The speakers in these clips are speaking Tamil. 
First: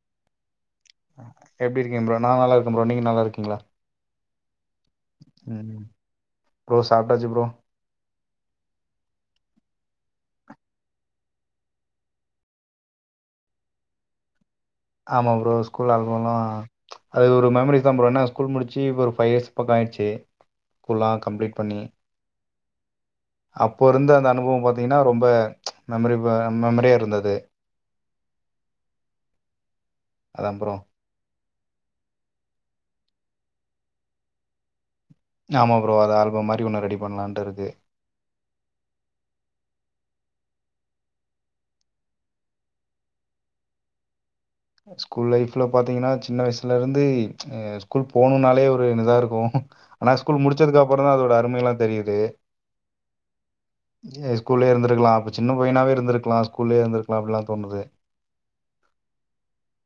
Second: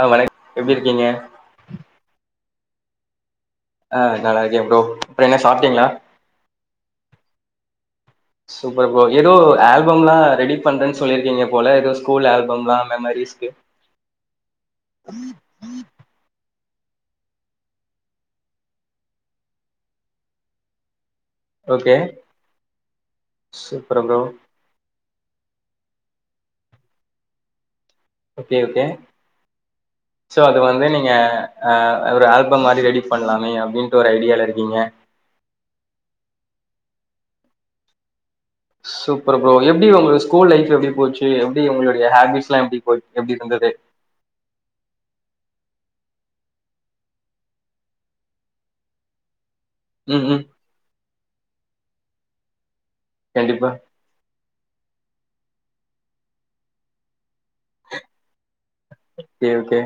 அ வணக் எப்டி இருக்கீங்க எப்டி இருக்கீங்க ப்ரோ நா நல்லா இருக்க ப்ரோ நீங்க நல்லா இருக்கீங்களா அ நல்லா இருக்கே ப்ரோ அப்புறம் என்ன ம் சாப்ட்டீங்களா ப்ரோ சாப்ட்டாச்சு [inaudible] சூப்பர் ப்ரோ எதோ ஆல்பம்லாம் ரெடி பண்றேனு சொல்லிருக்கீங்க போல ஏதோ ஸ்கூல் ஆல்பம்லாம் மெமரிஸ் ஆமா ப்ரோ ஸ்கூல் ஆல் பம்லாம் அது ஒரு மெமரிஸ் தா ப்ரோ ஏனா ஸ்கூல் முடிச்சு ஒரு ஃபைவ் இயர்ஸ் பக்க ஆயிடுச்சு ஃபுல்லா கம்ப்ளிட் ஓகே அப்போ சூப்பர் இருந்த ப்ரோ அந்த அனுபவம் பாத்தீங்கனா ரொம்ப மெமரிப் மெமரியா இருந்தது ஓகே ஓகே சோ அதா அது ப்ரோ வந்து நீங் க ஒரு ஆல்பம் மாதிரி ரெடி பண்ணலாமே அப்டின்ட்டு ஒரு ஐடியால இருக்கீங்க ஆமா ப்ரோ அத ஆல்பம் மாறி ஒன்னு ரெடி பண்ணலான்ட்டு இருக்கு சூப்பர் ப்ரோ எப்டி உங்க ஸ்கூல் லைஃப் எப்டி போச்சு எப்டி உங்களுடைய ஹேபிட்ஸ் எல்லா எப்டி எப்டி இருந்தது ஸ்கூல் லைஃப்ல பாத்தீங்கனா சின்ன வயசுலருந்து ஸ்கூல் போகணும்னாலே ஒரு இதா இருக்கும் ஆனா ம் ஸ்கூல் ம் முடிச்சதுக்கு அப்புறம் தா அதோட அருமைலா தெரியுது கண்டிப்பா ஸ்கூல்லயே இருந்துருக்கலா அப்ப சின்ன பையனாவே இருந்துருக்கலா ஸ்கூல்லயே இருந்துருக்கலா அப்டிலா தோணுது ஓகே ஓகே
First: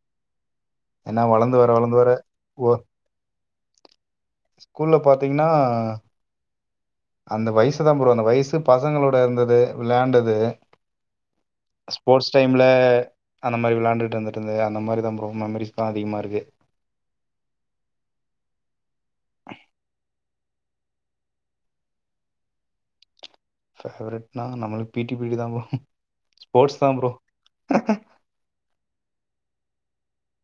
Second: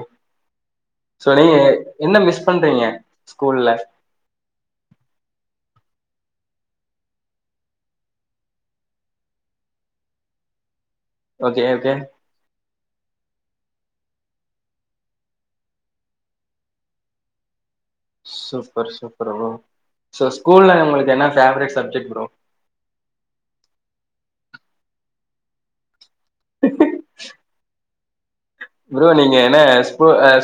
ஏன்னா சோ வளர்ந்து நீங்க வர வளர்ந்து வர என்ன மிஸ் ஓ பண்றீங்க ஸ்கூல்ல ஸ்கூல்ல பாத்தீங்கனா அந்த வயசு தா ப்ரோ அந்த வயசு பசங்களோட இருந்தது வெளாண்டது ஓகே ஓகே ஸ்போர்ட்ஸ் டைமில அந்த மாரி வெளாண்டுட்டு வந்துட்டுஇருந்தது அந்த மாரி தா ப்ரோ மெமரிஸ்தா அதிகமாக இருக்கு சூப்பர் சூப்பர் ஃப்ரோ சோ ஸ்கூல்ல உங்களுக்கு என்ன ஃபேவரேட் சப்ஜெக்ட் ஃப்ரோ பேவரட்னா நம்ளுக்கு பீட்டிபிரிடு தான் ஃப்ரோ‌ ஸ்போர்ட்ஸ் தான் ஃப்ரோ ஃப்ரோ நீங்க என்ன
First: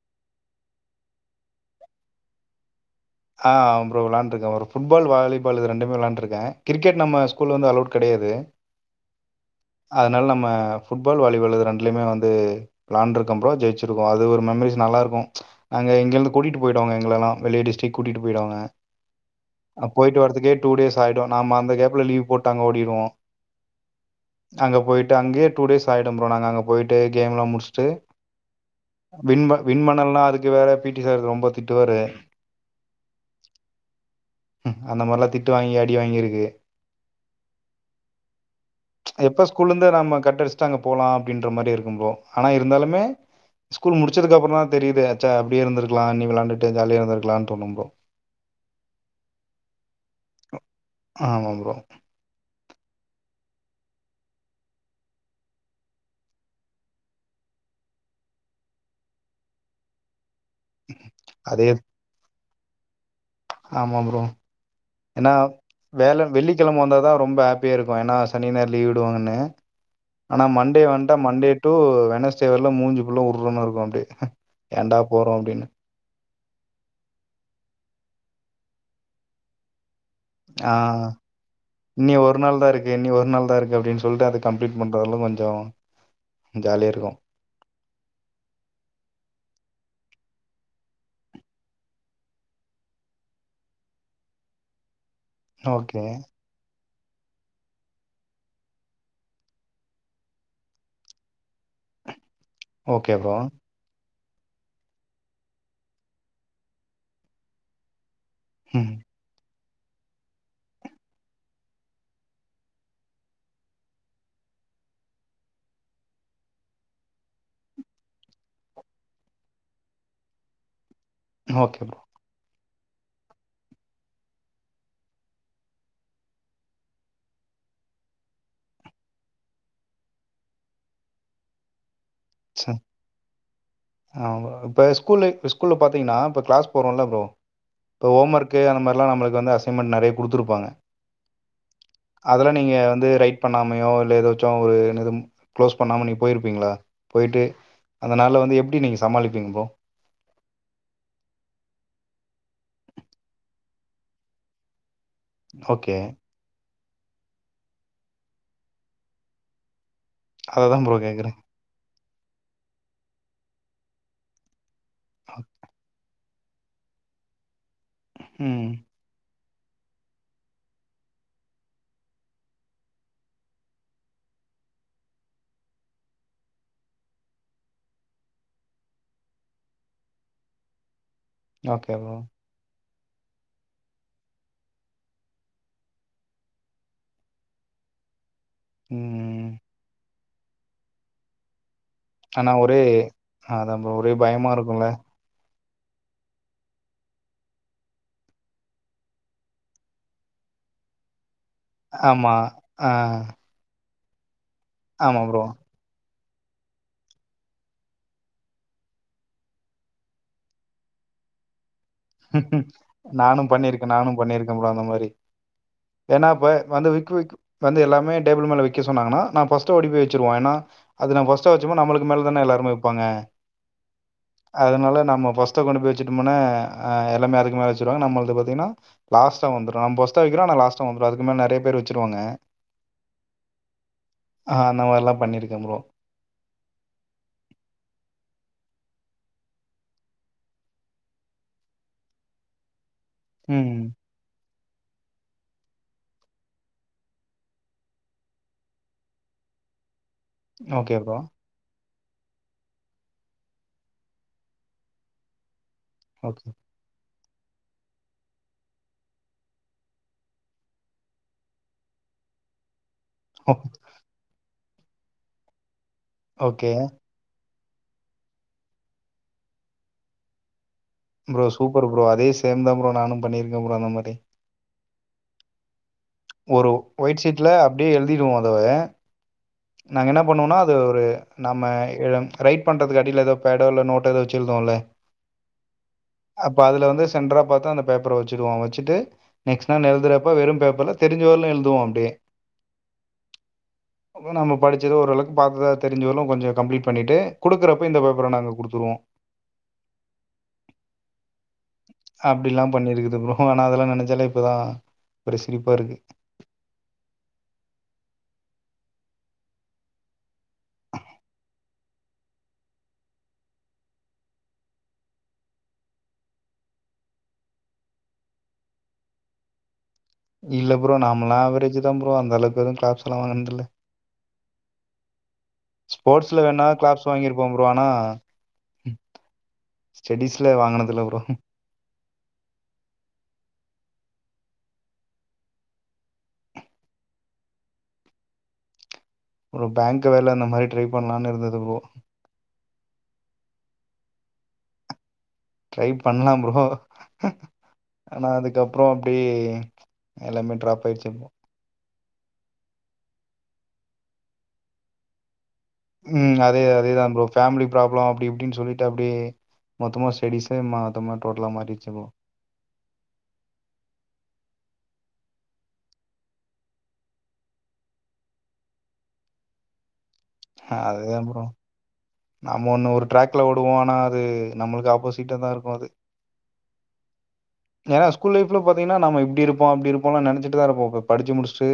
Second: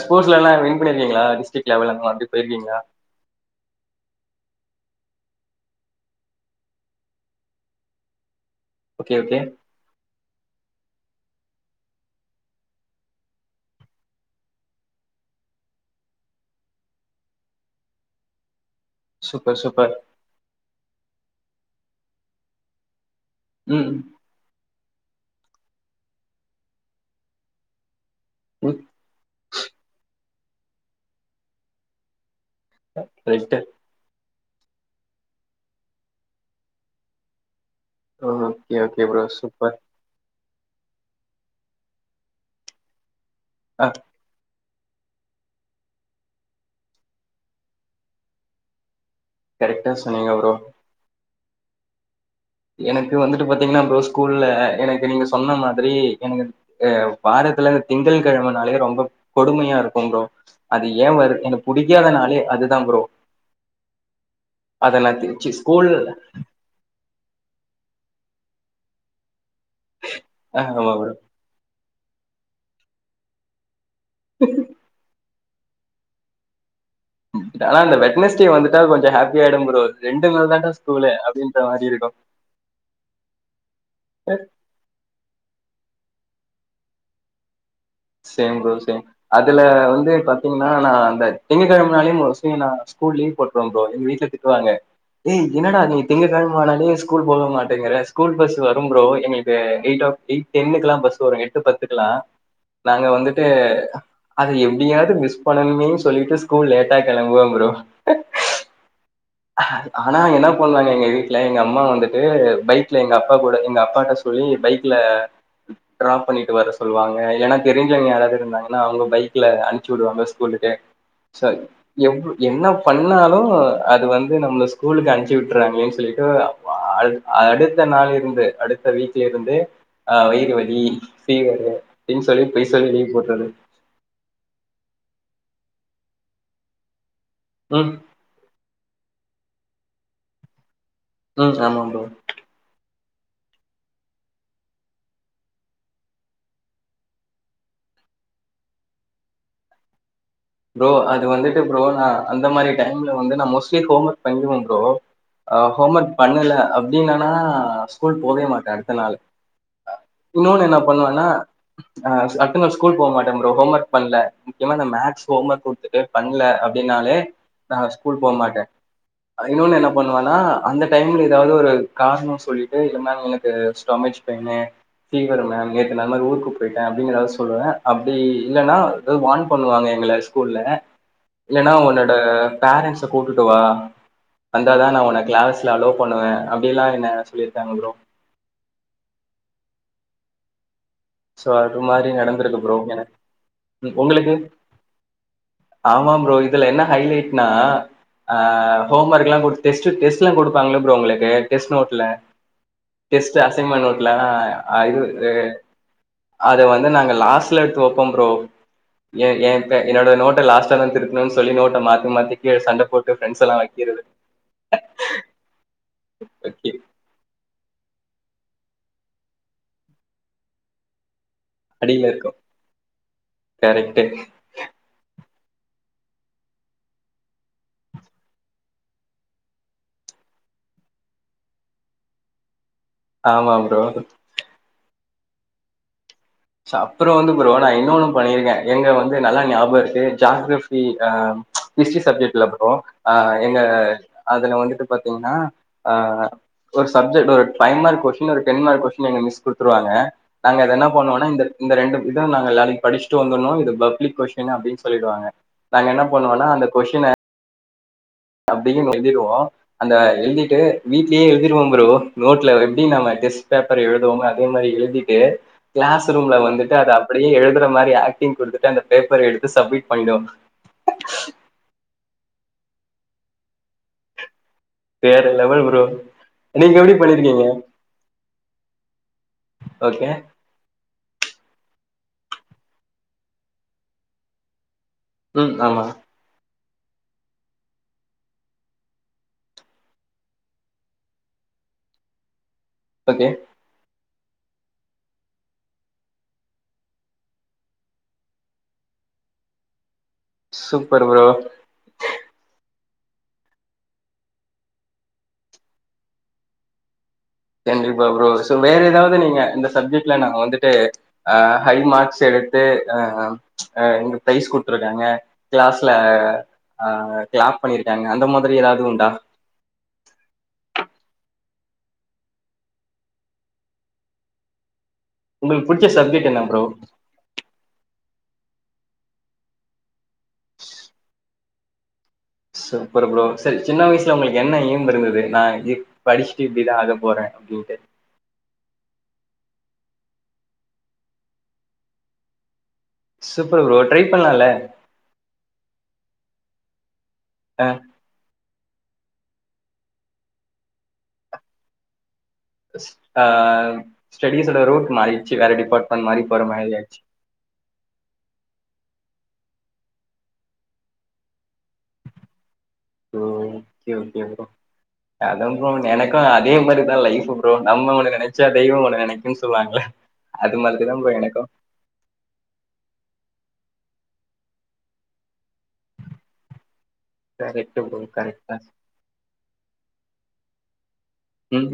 ஸ்போர்ட்ஸ்லல்லாம் வின் பண்ணிருக்கீங்களா டிஸ்டிக் லெவல் அந்த மாறி போயிருக்கீங்களா ஆஹ் ஃப்ரோ வெளாண்ருக்கேன் ஃப்ரோ ஃபுட்பால் வாலிபால் இது ரெண்டுமே விளான்ருக்கேன் கிரிக்கெட் நம்ம ஸ்கூ ல வந்து அலோட் கெடையாது ஓகே ஓகே அதனால நம்ம ஃபுட்பால் வாலிபால் இது ரெண்டுலயுமே வந்து வெளாண்ருக்கே ஃப்ரோ ஜெயிச்சிருக்கோம் அது ஒரு மெமரிஸ் நல்லா இருக்கும் அங்க இங்கேருந்து கூட்டிட்டு போயிட்வாங்க எங்களெல்லாம் வெளிய டிஸ்டிக் கூட்டிட்டு போய்டுவாங்க சூப்பர் ஆனா சூப்பர் போயிட்டு வர்ரதுக்கே டூடேஸ் ஆகிடும் நாம்ம அந்த கேப்ல லீவ் போட்டு அங்க ஓடிருவோம் ம் அங்கே போயி்ட்டு அங்கேயே டூடேஸ் ஆகிடும்‌ ஃப்ரோ நா அங்க போயி்ட்டு கேம்லாம் முடிச்சுட்டு ம் விண்ப விண்பண்ணலனா அதுக்கு வேற பீட்டி சார் ரொம்ப திட்டுவாரு [inaudible] அந்த மாறிலாம் திட்டு வாங்கி அடி வாங்கியிருக்கு ஓகே ஓகே ப்ரோ எப்ப ஸ்கூல்ல சூப்பர் இருந்து நாம்ம கட்டடிச்சு அங்க போலாம் அப்டின்ற மாறி இருக்கும்ஃப்ரோ ஆனா இருந்தாலுமே ஆ ஸ்கூல் முடிச்ச முடிச்சதுக்கு அப்பறம் தான்‌ தெரியுது ச்சே அப்டியே இருக்கலாம் நீ வெளாண்ட்டுட்டு ஜாலியா இருந்துருக்கலாம் தொழும்போ கரெக்டா சொன்னீங்க ப்ரோ ஆமா ப்ரோ எனக்கு வந்துட்டு பாத்தீங்கன்னா ப்ரோ‌ ஸ்கூல்ல எனக்கு நீங்க சொன்ன மாதிரி எனக்கு அ வாரத்துல இந்த திங்கள்கெழமனாலே ரொம்ப கொடுமையா இருக்கும் ப்ரோ அது ஏ வருது அதே எனக்கு புடிக்காதனாலே அதுதா ப்ரோ ஆமா ப்ரோ அத நா ஏன்னா திருச்சி ஸ்கூல் வேல வெள்ளி கெழம வந்தாதா ரொம்ப ஹாப்பியா இருக்கூ ஏன்னா சனி நாயறு லீ்வு விடுவாங்கன்னு ஆனா ஆ மண்டே ஆமா ப்ரோ வந்ட்டா மண்டே டு வென்ஸ்டே வரல மூஞ்சு ஃபுள்ளு உர்ருன்னு இருக்கூ அப்டியே ஏன்டா போறோ அப்டின்னு ஆனா அந்த வெட்னஸ் டே வந்துட்டா கொஞ்ச ஹாப்பி ஆயிடும் ப்ரோ ரெண்டு நாள் தான்டா ஆ ஸ்கூலு அப்டின்ற மாரி இருக்கூ இன்னி ஒரு நாள் தா இருக்கு இனி ஒரு நாள் தா இருக்கு அப்டின் சொல்ட்டு அத கம்ப்ளீட் பண்றதலா கொஞ்சோ ஜாலியா இருக்கூ சேம் ப்ரோ சேம் அதுல வந்து பாத்தீங்கன்னா நா அந்த திங்ககெழமனாலே மோஸ்லி நா ஸ்கூல் லீவ் போட்ருவ ப்ரோ‌ எங்க வீட்ல திட் ட்டுவாங்க டேய் என்னடா நீ ஓகே திங்ககெழம ஆனாலே ஸ் கூல் போக மாட்டேங்கிற ஸ்கூல் பஸ் வரும் ப்ரோ எங்களுக்கு எயிட் ஆப் எயிட் டென்னுக்கெல்லாம் பஸ் வரு எட்டு பத்துக்கெல்லா நாங்க ஓகே ப்ரோ வந்துட்டு அத எப்டியாவ்து மிஸ் பண்ணனுமேன்னு சொல்லிட்டு ஸ்கூல் லேட்டா கெளம்புவே ப்ரோ ம் ஆனா என்னா பண்ணுவாங்க எங்க வீட்ல எங்க அம்மா வந்துட்டு பைக்ல எங்க அப்பா கூட எங்க அப்பாட்ட சொ சொல்லி பைக்ல ட்ராப் பண்ணிட்டு வர சொல்லுவாங்க ஏன்னா தெரிஞ்சவுங்க யாராவ்து இருந்தாங்கன்னா அவுங்க பைக்ல அனுச்சு விடுவாங்க ஸ்கூலுக்கு சோ ஓகே ப்ரோ எவ் என்ன பண்ணாலு அது வந்து நம்மள ஸ்கூலுக்கு அணுஞ்சு விட்டுறாங்களேன் சொல்லிட்டு அழது அடுத்த நாள் இருந்து அடுத்த வீக்லே இருந்து ஆ வயிறு வலி ஃபீவரு அப்டின் சொல்லி பொய் சொல்லி லீவு போட்றது அ ப்ப ஸ்கூல் லைஃப் ஸ்கூல்ல பாத்தீங்கன்னா இப்ப க்ளாஸ் போறோல ப்ரோ அ இப்போ ஓமர்கு அந்த மார்லா நம்ளுக்கு வந்து அசைன்மெண்ட் நறைய குடுத்துருப்பாங்க ம் ஆமா ப்ரோ அதெல்லா நீங்க வந்து ரைட் பண்ணாமையோ இல்ல எதாச்சு ஒரு எதும் க்ளோஸ் பண்ணாம நீங்க போயிருப்பீங்களா போய்ட்டு அந்தனாள வந்து எப்டி நீங்க சமாளிப்பீங்க ப்ரோ ப்ரோ அது வந்துட்டு ப்ரோ நா அந்த மாரி டைம்ல வந்து நா மோஸ்ட்லி ஹோம் ஒர்க் பன்னிருவே ப்ரோ ஆ ஓகே ஹோம் ஒர்க் பண்ணல அப்டின்னனா ஸ்கூல் போவே மாட்டே அடுத்த நாளு இன்னொன்னு என்ன அததா ப்ரோ பண்ணுவேனா கேக்குறே அ அடுத்த நாள் ஸ்கூல் போ மாட்டே ப்ரோ ஹோம் ஒர்க் பண்ல முக்கியமா த்த மேக் ஹோம் ஒர்க் குடுத்துட்டு பண்ல அப்டினாலே நா ஸ்கூல் போ மாட்டே ம் அதா இன்னொன்னு என்னா பண்ணுவேன்னா அந்த டைம்ல எதாவ்து ஒரு காரணொ சொல்லிட்டு என்னா எனக்கு ஸ்டொமக் பெயினு ஃபீவரு மேம் நேத்து நா இந்த மாரி ஊருக்கு போயிட்டே அப்டிங்கிறத சொல்லுவே அப்டி இல்லன்னா அத வான் பண்ணுவாங்க எங்கள ஸ்கூல்ல இல்லன்னா ஓகே ப்ரோ. உன்னோட பேரன்ஸ்ச கூட்டுட்டு வா வந்தா தா நா ஒன்ன க்ளாஸ்ல அலோ பண்ணுவே அப்டிலா என்ன சொல்லிருக்காங்க ப்ரோ ம் சோ அது மாரி ஆனா நடந்திருக்கு ப்ரோ ஒரே அதான் ப்ரோ எனக் ஒரே உங்களுக்கு பயமா இருக்கும்ல. ஆமா ப்ரோ இதுல என்ன ஹைலைட்னா அ ஹோம் ஒர்க் எல்லா குடுத்து டெஸ்ட் டெஸ்ட்லா குடுப்பாங்கல்ல ப்ரோ உங்களுக்கு டெஸ்ட் நோட்ல ஆமா. ஆ டெஸ்ட்டு அசைமெண்ட் நோட்ல அ அ இது ஆமா ப்ரோ. அதை வந்து நாங்க லாஸ்ல்ல எடுத்து வெப்போம்ப்ரோ ஏ என்ன என்னோட நோட்ட லாஸ்டா தா திருத்தணுன்னு சொல்லி நோட்ட மாத்தி மாத்தி கீழ சண்ட போட்டு நானு ஃப்ரெண்ட்ஸ் எல்லா பண்ணிர்க்க வைக்கிறது நானு பண்ணிர்க்கம் ப்ரோ அந்த மாரி என்னா அப்ப ஓகே வந்து விக்கு விக்கு வந்து எல்லாமே டேபிள் மேல வக்க சொன்னாங்கன்னா நா பஸ்ட்ஓடி போ வச்சிருவே என்னா அது நா ஃபர்ஸ்ட்டா வச்சோமா நம்மளுக் அடியில மேல இருக்கு தான எல்லாருமே வெப்பாங்க கரெக்ட் அதுனால நம்ம பஸ்ட்ட கொண்டுபோய் வச்சுட்டோம்ன்னா அஎல்லாமே அதுக்கு மேலே வெச்சுருவாங்க நம்மல்து பாத்தீங்ன்னா லாஸ்டா வந்துரு அம்ப பஸ்டா வக்கிறோ லாஸ்டா வந்துரு அதுக்குமேல நெறைய பேரு வெச்சுருவாங்க ஆமாம் ப்ரோ அ அந்த மார்லா பண்ணிருக்கே ப்ரோ ச அப்ற வந்து புரோ நா இன்னொன்னு பண்ணியிருக்கே எங்க வந்து நல்லா ஞாபம் இருக்கு ஜாக்ரஃபி ஆ ஹிஸ்ட்ரி சப்ஜெட்ல ப்ரோ அ எங்க ம். அதுல வந்துட்டு பாத்தீங்கன்னா அ ஒரு சப்ஜெக்ட் ஒரு ஃபைவ் மார்க் கொஸ்ஷின் ஒரு டென் மார்க் கொஸ்ஷின் எங்க மிஸ் குடுத்துருவாங்க நாங்க எதனா ஓகே ப்ரோ. இந்த இந்த ரெண்டு இத நாங்க எல்லாருக்கும் படிச்சுட்டு வந்தரனும் இது பப்லிக் கொஸ்டின்னு அப்டின்னு சொல்லிடுவாங்க நாங்க என்ன பண்ணுவோன்னா ஓகே. அந்த கொஸ்ஷின்ன அப்டின்னு எழுதிருவோ அந்த எழ்திட்டு வீட்லே எழுதிர்வோம் ப்ரோ நோட்ல எப்டி நம டெஸ் பேப்பர் எழுதுவோமொ அதே மாரி எழுதிட்டு கிளாஸ் ரூம்ல ஓகே. வந்துட்டு அத அப்புடியே எழுதுற மாரி ஆக்டிங் குடுத்துட்டு அந்த பேப்பர எடுத்து சப்மிட் பண்ணிடுவ ப்ரோ சூப்பர் ப்ரோ அதே சேம் தாம்ப்ரோ நானு பண்ணிருக்கே ப்ரோ அந்த மாரி வேற லெவல்ப்ரோ ஒரு ஒயிட்ஷீட்ல அப்டே எழுதிடுவோ அத ஓகே நாங்க என்ன பண்ணுவோன்னா அத ஒரு நம்ம எ ரைட் பண்றதுக்கடில எதோ பேடோ இல்ல நோட்டோ எதோ வச்சு எழுதுவோல்ல ம் ஆம்மா அப்ப அதுல வந்து சென்ட்றரா பாத்தா அந்த பேப்பர வச்சுடுவோ வச்சுட்டு நெஸ்ட் நாள் எழுதுறப்ப வெறு பேப்பர்ல தெரிஞ்சவர்லு எழுதுவோ அப்டே ஓக்கே அப்றம் நம்ம படிச்சத ஓரளவுக்கு பாத்தா தெரிஞ்சவர்ளு கொஞ்சொ கம்ப்ளிட் பண்ணிட்டு குடுக்கறப்ப இந்த பேப்பர நாங்க குடுத்துருவோ சூப்பரு புரோ அப்டிலாம் பண்ணிருக்குது ப்ரோ ஆன்னா அதெல்லா நெனச்சாலே இப்ப தா ஒரு சிரிப்பா இருக்கு கண்டிப்பா ப்ரோ சோ வேற எதாவ்து நீங்க இந்த சப்ஜெட்ல நா வந்துட்டு அ ஹை மார்க்ஸ் எடுத்து அ அ எங்க ப்ரெய்ஸ் குடுத்துருக்காங்க கிளாஸ்ல ஆ கிளாப் பண்ணிருக்காங்க அந்த மாதிரி எதாவ்து உண்டா இல்ல ப்ரோ நாம்மள்ளா அவரேஜ் தா ப்ரோ அந்தளவுக்கு எதூ கிளாப்ஸ்லா வாங்கன்துல்ல உங்களுக்கு பிடிச்ச சப்ஜெக்ட் ஸ்போ்ட்ஸ்ல்ல என்ன ப்ரோ வேன்ணா கிளாப்ஸ் வாங்கிருப்போ ப்ரோ அனா ஸ்டெடிஸ்ல வாங்குனதுல்ல ப்ரோ சூப்பரு ப்ரோ செரி சின்ன வய்ஸ்ல உங்களுக்கு என்ன எய்ம் இருந்துது நா இப் படிச்சுட்டு இப்படிதா ஆக போறே அப்டின்ட்டு ஒரு பேங்க்கு வேல இந்த மாரி ட்ரை பண்ணலான்னு இருந்தது ப்ரோ சூப்பரு ப்ரோ ட்ரை பண்ணலால்ல ட்ரைபண்லா ப்ரோ அ ஆனா அதுக்கப்றோ அப்டே எல்லாமே ட்ராப் ஆய்ட்ச்சு ப்ரோ அ ஸ்டடிஸ்ஓட ரூட் மாறிட்ச்சு வேற டிபார்ட் ம் அதே அதேதா ப்ரோ ஃபேமிலி ப்ராப்ளோ அப்டி இப்டின் சொல்லிட்டு அப்டியே மொத்தமா ஸ்டடீஸே மோத்தமா டோட்டலா மாரிச்சு ப்ரோ ஓகே ஓகே ப்ரோ அதா ப்ரோ எனக்கோ அதே மாரிதா லைஃப்பு ப்ரோ நம்ம ஒன்னு நெனச்சா தெய்வோ ஒன்னு நெனை க்கு சொல்லுவாங்களே அது மாரி தா ப்ரோ எனக்கோ நம்ம ஒன்னு ஒரு ட்ரக்ல ஓடுவோ ஆனா அது நம்மளுக்கு ஆப்போசிட்டா தா இருக்கோ அது கரெக்ட் ப்ரோ ஏன்னா ஸ்கூல் கரெக்டா லைஃப்ல பாத்தீங்கன்னா நம்ம இப்டி இருப்போ அப்டி இருப்போனு நெனச்சிட்டு தா இருப்போ படிச்சு ம் முடிச்சுட்டு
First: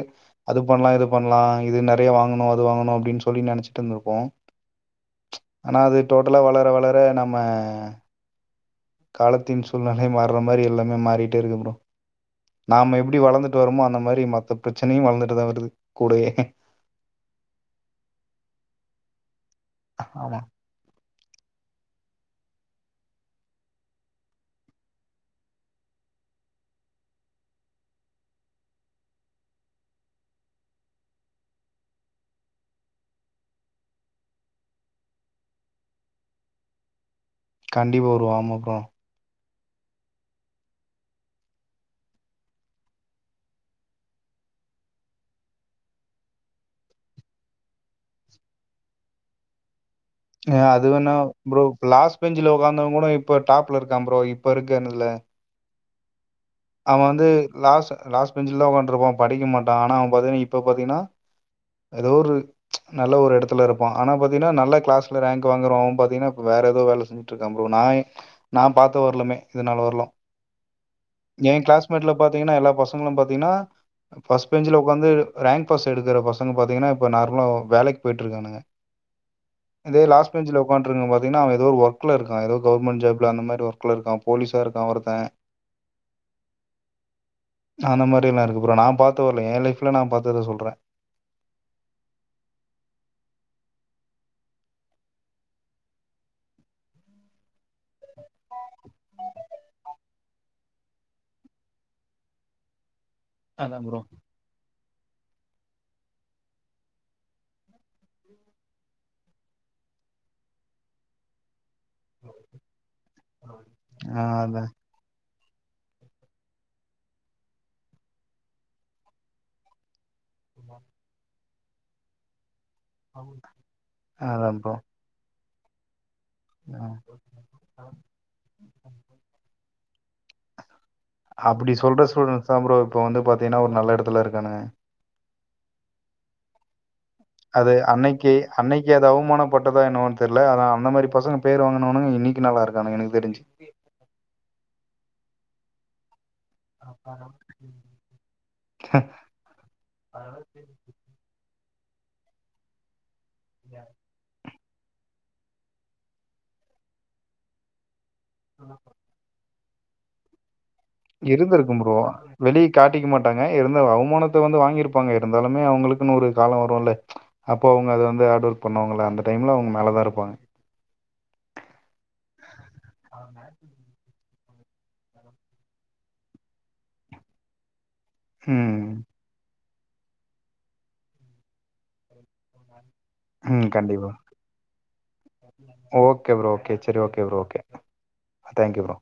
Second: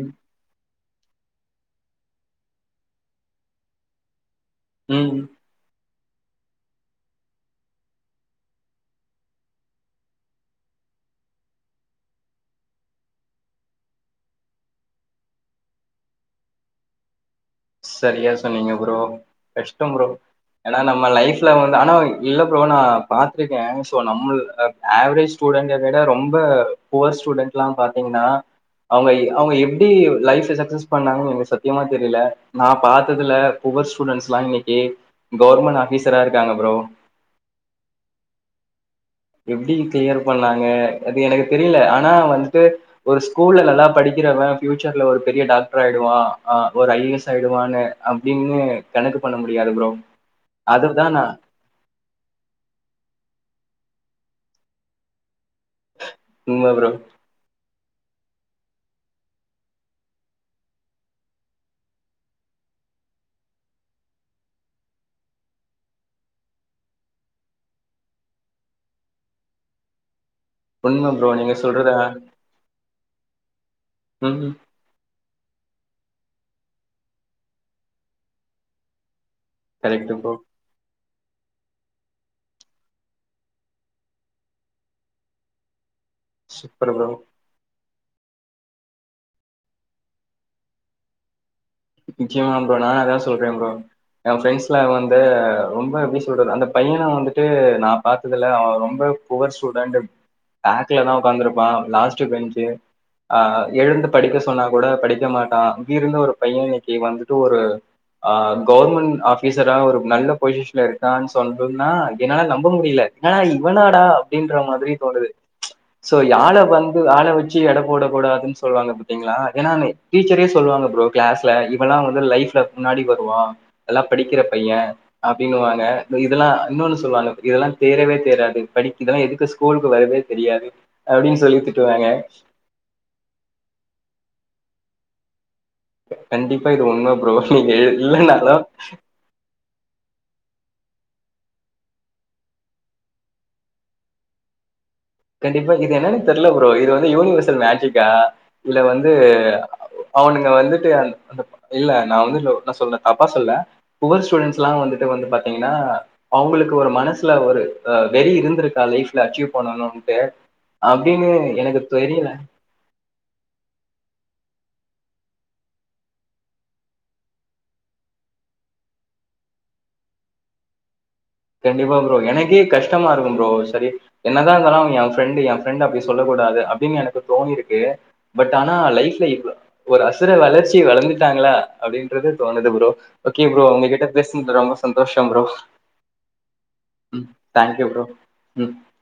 அது பண்லா இது பண்லா இது நறையா வாங்கணு அது வாங்கணு அப்டின்னு சொல்லி நெனச்சிட்டுந்துருப்போ ம் ஆனா அது டோட்டலா வளர வளர நம்ம காலத்தின் சூழ்நிலை மார்ற மாரி எல்லாமே மாறிட்டே இருக்கு ப்ரோ நாம எப்டி வளந்துட்டு வரோமோ அந்த மாரி மத்த பிரச்சனையு வளந்துட்டு தா வருது கூடயே சரியா சொன்னீங்க ப்ரோ கஷ்டோ ப்ரோ ஆமா எல்லா நம்ம லைஃப்ல வந்து ஆனா இல்ல ப்ரோ நா பாத்து கே சோ நம்முள் அ ஆவ்ரேஜ் ஸ்டூடெண்ட விட ரொம்ப புவர் ஸ்டூடெண்ட்லா பாத்தீங்கன்னா அவங்க அவங்க எப்டி லைஃப்ல சக்சஸ் பண்ணாங்கன்னு என்கு சத்தியமா தெரில நா பாத்ததுல புவர் ஸ்டூடெண்ட்ஸ்லா இன்னைக்கு கவர்மெண்ட் ஆஃபீஸரா இருக்காங்க ப்ரோ கண்டிப்பா ப்ரோ ஆமா ப்ரோ எப்டி கிளியர் பண்ணாங்க அது எனக்கு தெரில ஆனா வந்துட்டு ஒரு ஸ்கூல்ல நல்லா படிக்கிறவ ஃபியூச்சர்ல ஒரு பெரிய டாக்டர் ஆயிடுவா அ ஒரு ஐ ஏ எஸ் ஆயிடுவான்னு அப்டின்னு கணக்கு பண்ண முடியாது ப்ரோ அ அது அதுதா வேணா நா ப்ரோ லாஸ் பெஞ்ச்ல உக்காந்தவங்கூட இப்ப டாப்ல இருக்கா ப்ரோ இப்ப இருக்க இதுல உண்ம ப்ரோ அவ வந்து லாஸ் லாஸ்ட் பெஞ்ச்ல தா உக்கான்ருப்பா படிக்க மாட்டா ஆனா அவ பாத்தின்னா இப்ப பாத்தீங்கன்னா ஏதோ ஒரு நல்ல ஒரு எடத்துல இருப்பா ஆனா பாத்திங்கன்னா நல்லா கிளாஸ்ல ரேங்க் வாங்குரவ பாத்தீங்கன்னா இப்ப வேற ஏதோ வேல செஞ்சு ட்டுருக்கா ப்ரோ நா இ நா பாத்த வருலுமே இதுனால வருலு உண்ம ப்ரோ எ நீங்க சொல்றது கிளாஸ்மேட்ல பாத்தீங்கன்னா எல்லா பசங்களு பாத்தீங்கன்னா ம் ஃபஸ்ட் பெஞ்ச்ல இப்ப வந்து ரேங்க் பாஸ் எடுக்குற பசங்க பாத்தீங்கன்னா இப்ப நார்மலா வேலைக்கு போயிட்டு இருக்கானுங்க இதே கரெக்ட் லாஸ்ட் ப்ரோ பெஞ்சுல உக்காண்ட்டு இருக்கவ பாத்தீங்கன்னா அவ ஏதோ ஒர்க்ல இருக்கா ஏதோ கவர்மெண்ட் ஜாப்ல அந்த மாரி ஒர்க்ல இருக்கா போலீஸா இருகா ஒருத்த [inaudible] சூப்பர் ப்ரோ அந்த மாரி இல்லா இருக்கு ப்ரோ நா பாத்த வரலு எ லைஃப்ல நா பாத்தத சொல்றே நச்சியமா ப்ரோ நானு அதா சொல்றே ப்ரோ எ ஃப்ரெண்ட்ஸலா வந்து ரொம்ப எப்டி சொல்றது அந்த பையன வந்துட்டு நா பாத்ததுல அவ ரொம்ப புவர் ஸ்டூடண்ட் பேக்ல தா உக்காந்துருப்பா லாஸ்ட்டு பெஞ்சு ஆ அதா ப்ரோ எழுந்து படிக்க சொன்னா கூட படிக்க மாட்டா இப்டி இருந்த ஒரு பைய இன்னைக்கு வந்துட்டு ஒரு ஆ கவுவர்மெண்ட் ஆஃபீசரா ஒரு நல்ல பொசிஷன்ல இரு க்கான் சொல்லுனுனா என்னால நம்ப முடியில ஏன்னா இவ நாடா ஆ அப்டின்ற அதா மாதிரி தோணுது சோ யாழ வந்து ஆள வெச்சு எட போடக்க கூடாதுன் சொல்லுவாங்க பாத்தீங்களா ஏனா நீ டீச்சரே சொல்லுவாங்க ஃப்ரோ கிளாஸ்ல இவெல்லா வந்து லைஃப்ல முன்னாடி வருவா நல்லா படிக்கிற அதா ப்ரோ பைய அப்டின்னுவாங்க தோ இதெல்லா ஆ இன்னொன்னு சொல்லுவாங்க இதெல்லா ஆ தேரவே தேராது படிக்குதா எதுக்கு ஸ்கூலுக்கு வருது தெரியாது அப்டின்னு சொல்லி திட்டுவாங்க அதா ஃப்ரோ இப்ப வந்து பாத்திங்கன்னா ஒரு நல்ல எடத்துல இருக்காங்க கண்டிப்பா இது உண்ம ஃப்ரோ அது அன்னைக்கி அன்னைக்கு அது அவுமான போட்டதா என்னவோன் தெர்ல அனா அந்த மாரி பசங்க பேர் வாங்குனவனுங்க இன்னிக்கி நல்லார்கானுங்க எனக்கு தெரிஞ்சு கண்டிப்பா இதேல தெர்ல ஃப்ரோ இது வந்து யூனிவர்சல் மேஜிக்கா இல்ல வந்து அவனுங்க வந்துட்டு இல்ல நா வந்து டவ்டா சொல்ல தப்பா சொல்ல‌ ஓல்டு ஸ்டூடெண்ட் டுலா வந்துட்டு வந்து பாத்தீங்னா அவுங்ளுக்கு ஒரு மனசுல ஒரு அ வெறி இருந்திருக்கா லைஃப்ல அச்சீவ் பண்ணணுன்ட்டு அப்டினு எனக்கு தெரியில காட்டிக் மாட்டாங்க இருந்த அவமானத்த வந்து வாங்கிருப்பாங்க இருந்தாலுமே அவுங்களுக்குன் ஒரு காலோ வருல அப்போ அவுங்க அதுவந்து ஆர்ட் ஒர்க பண்ணுவாங்கல அந்த டைம்ல அவுங்க மேல தா இருப்பாங்க கண்டிப்பா ஃப்ரோ எனக்கே கஷ்டமா இருக்கு ஃப்ரோ சரி என்னதா இருந்தாலு அவ எ ஃப்ரெண்டு எ ஃப்ரெண்ட அப்டி சொல்ல கூடாது அப்டின் எனக்கு தோணிருக்கு பட் ஆனா ம். லைஃப்ல இப் ஒரு அசுர வளர்ச்சி வளர்ந்துட்டாங்ளா அப்டின்றது தோணுது ஃப்ரோ ஓகே ஃப்ரோ ம். உங்க கிட்ட கண்டிப்பா. பேசின்து ரொம்ப சந்தோஷ ஃப்ரோ ஓகே ஃப்ரோ ஓகே சரி okay bro okay thank you bro ம் தேங்க் யூ ஃப்ரோ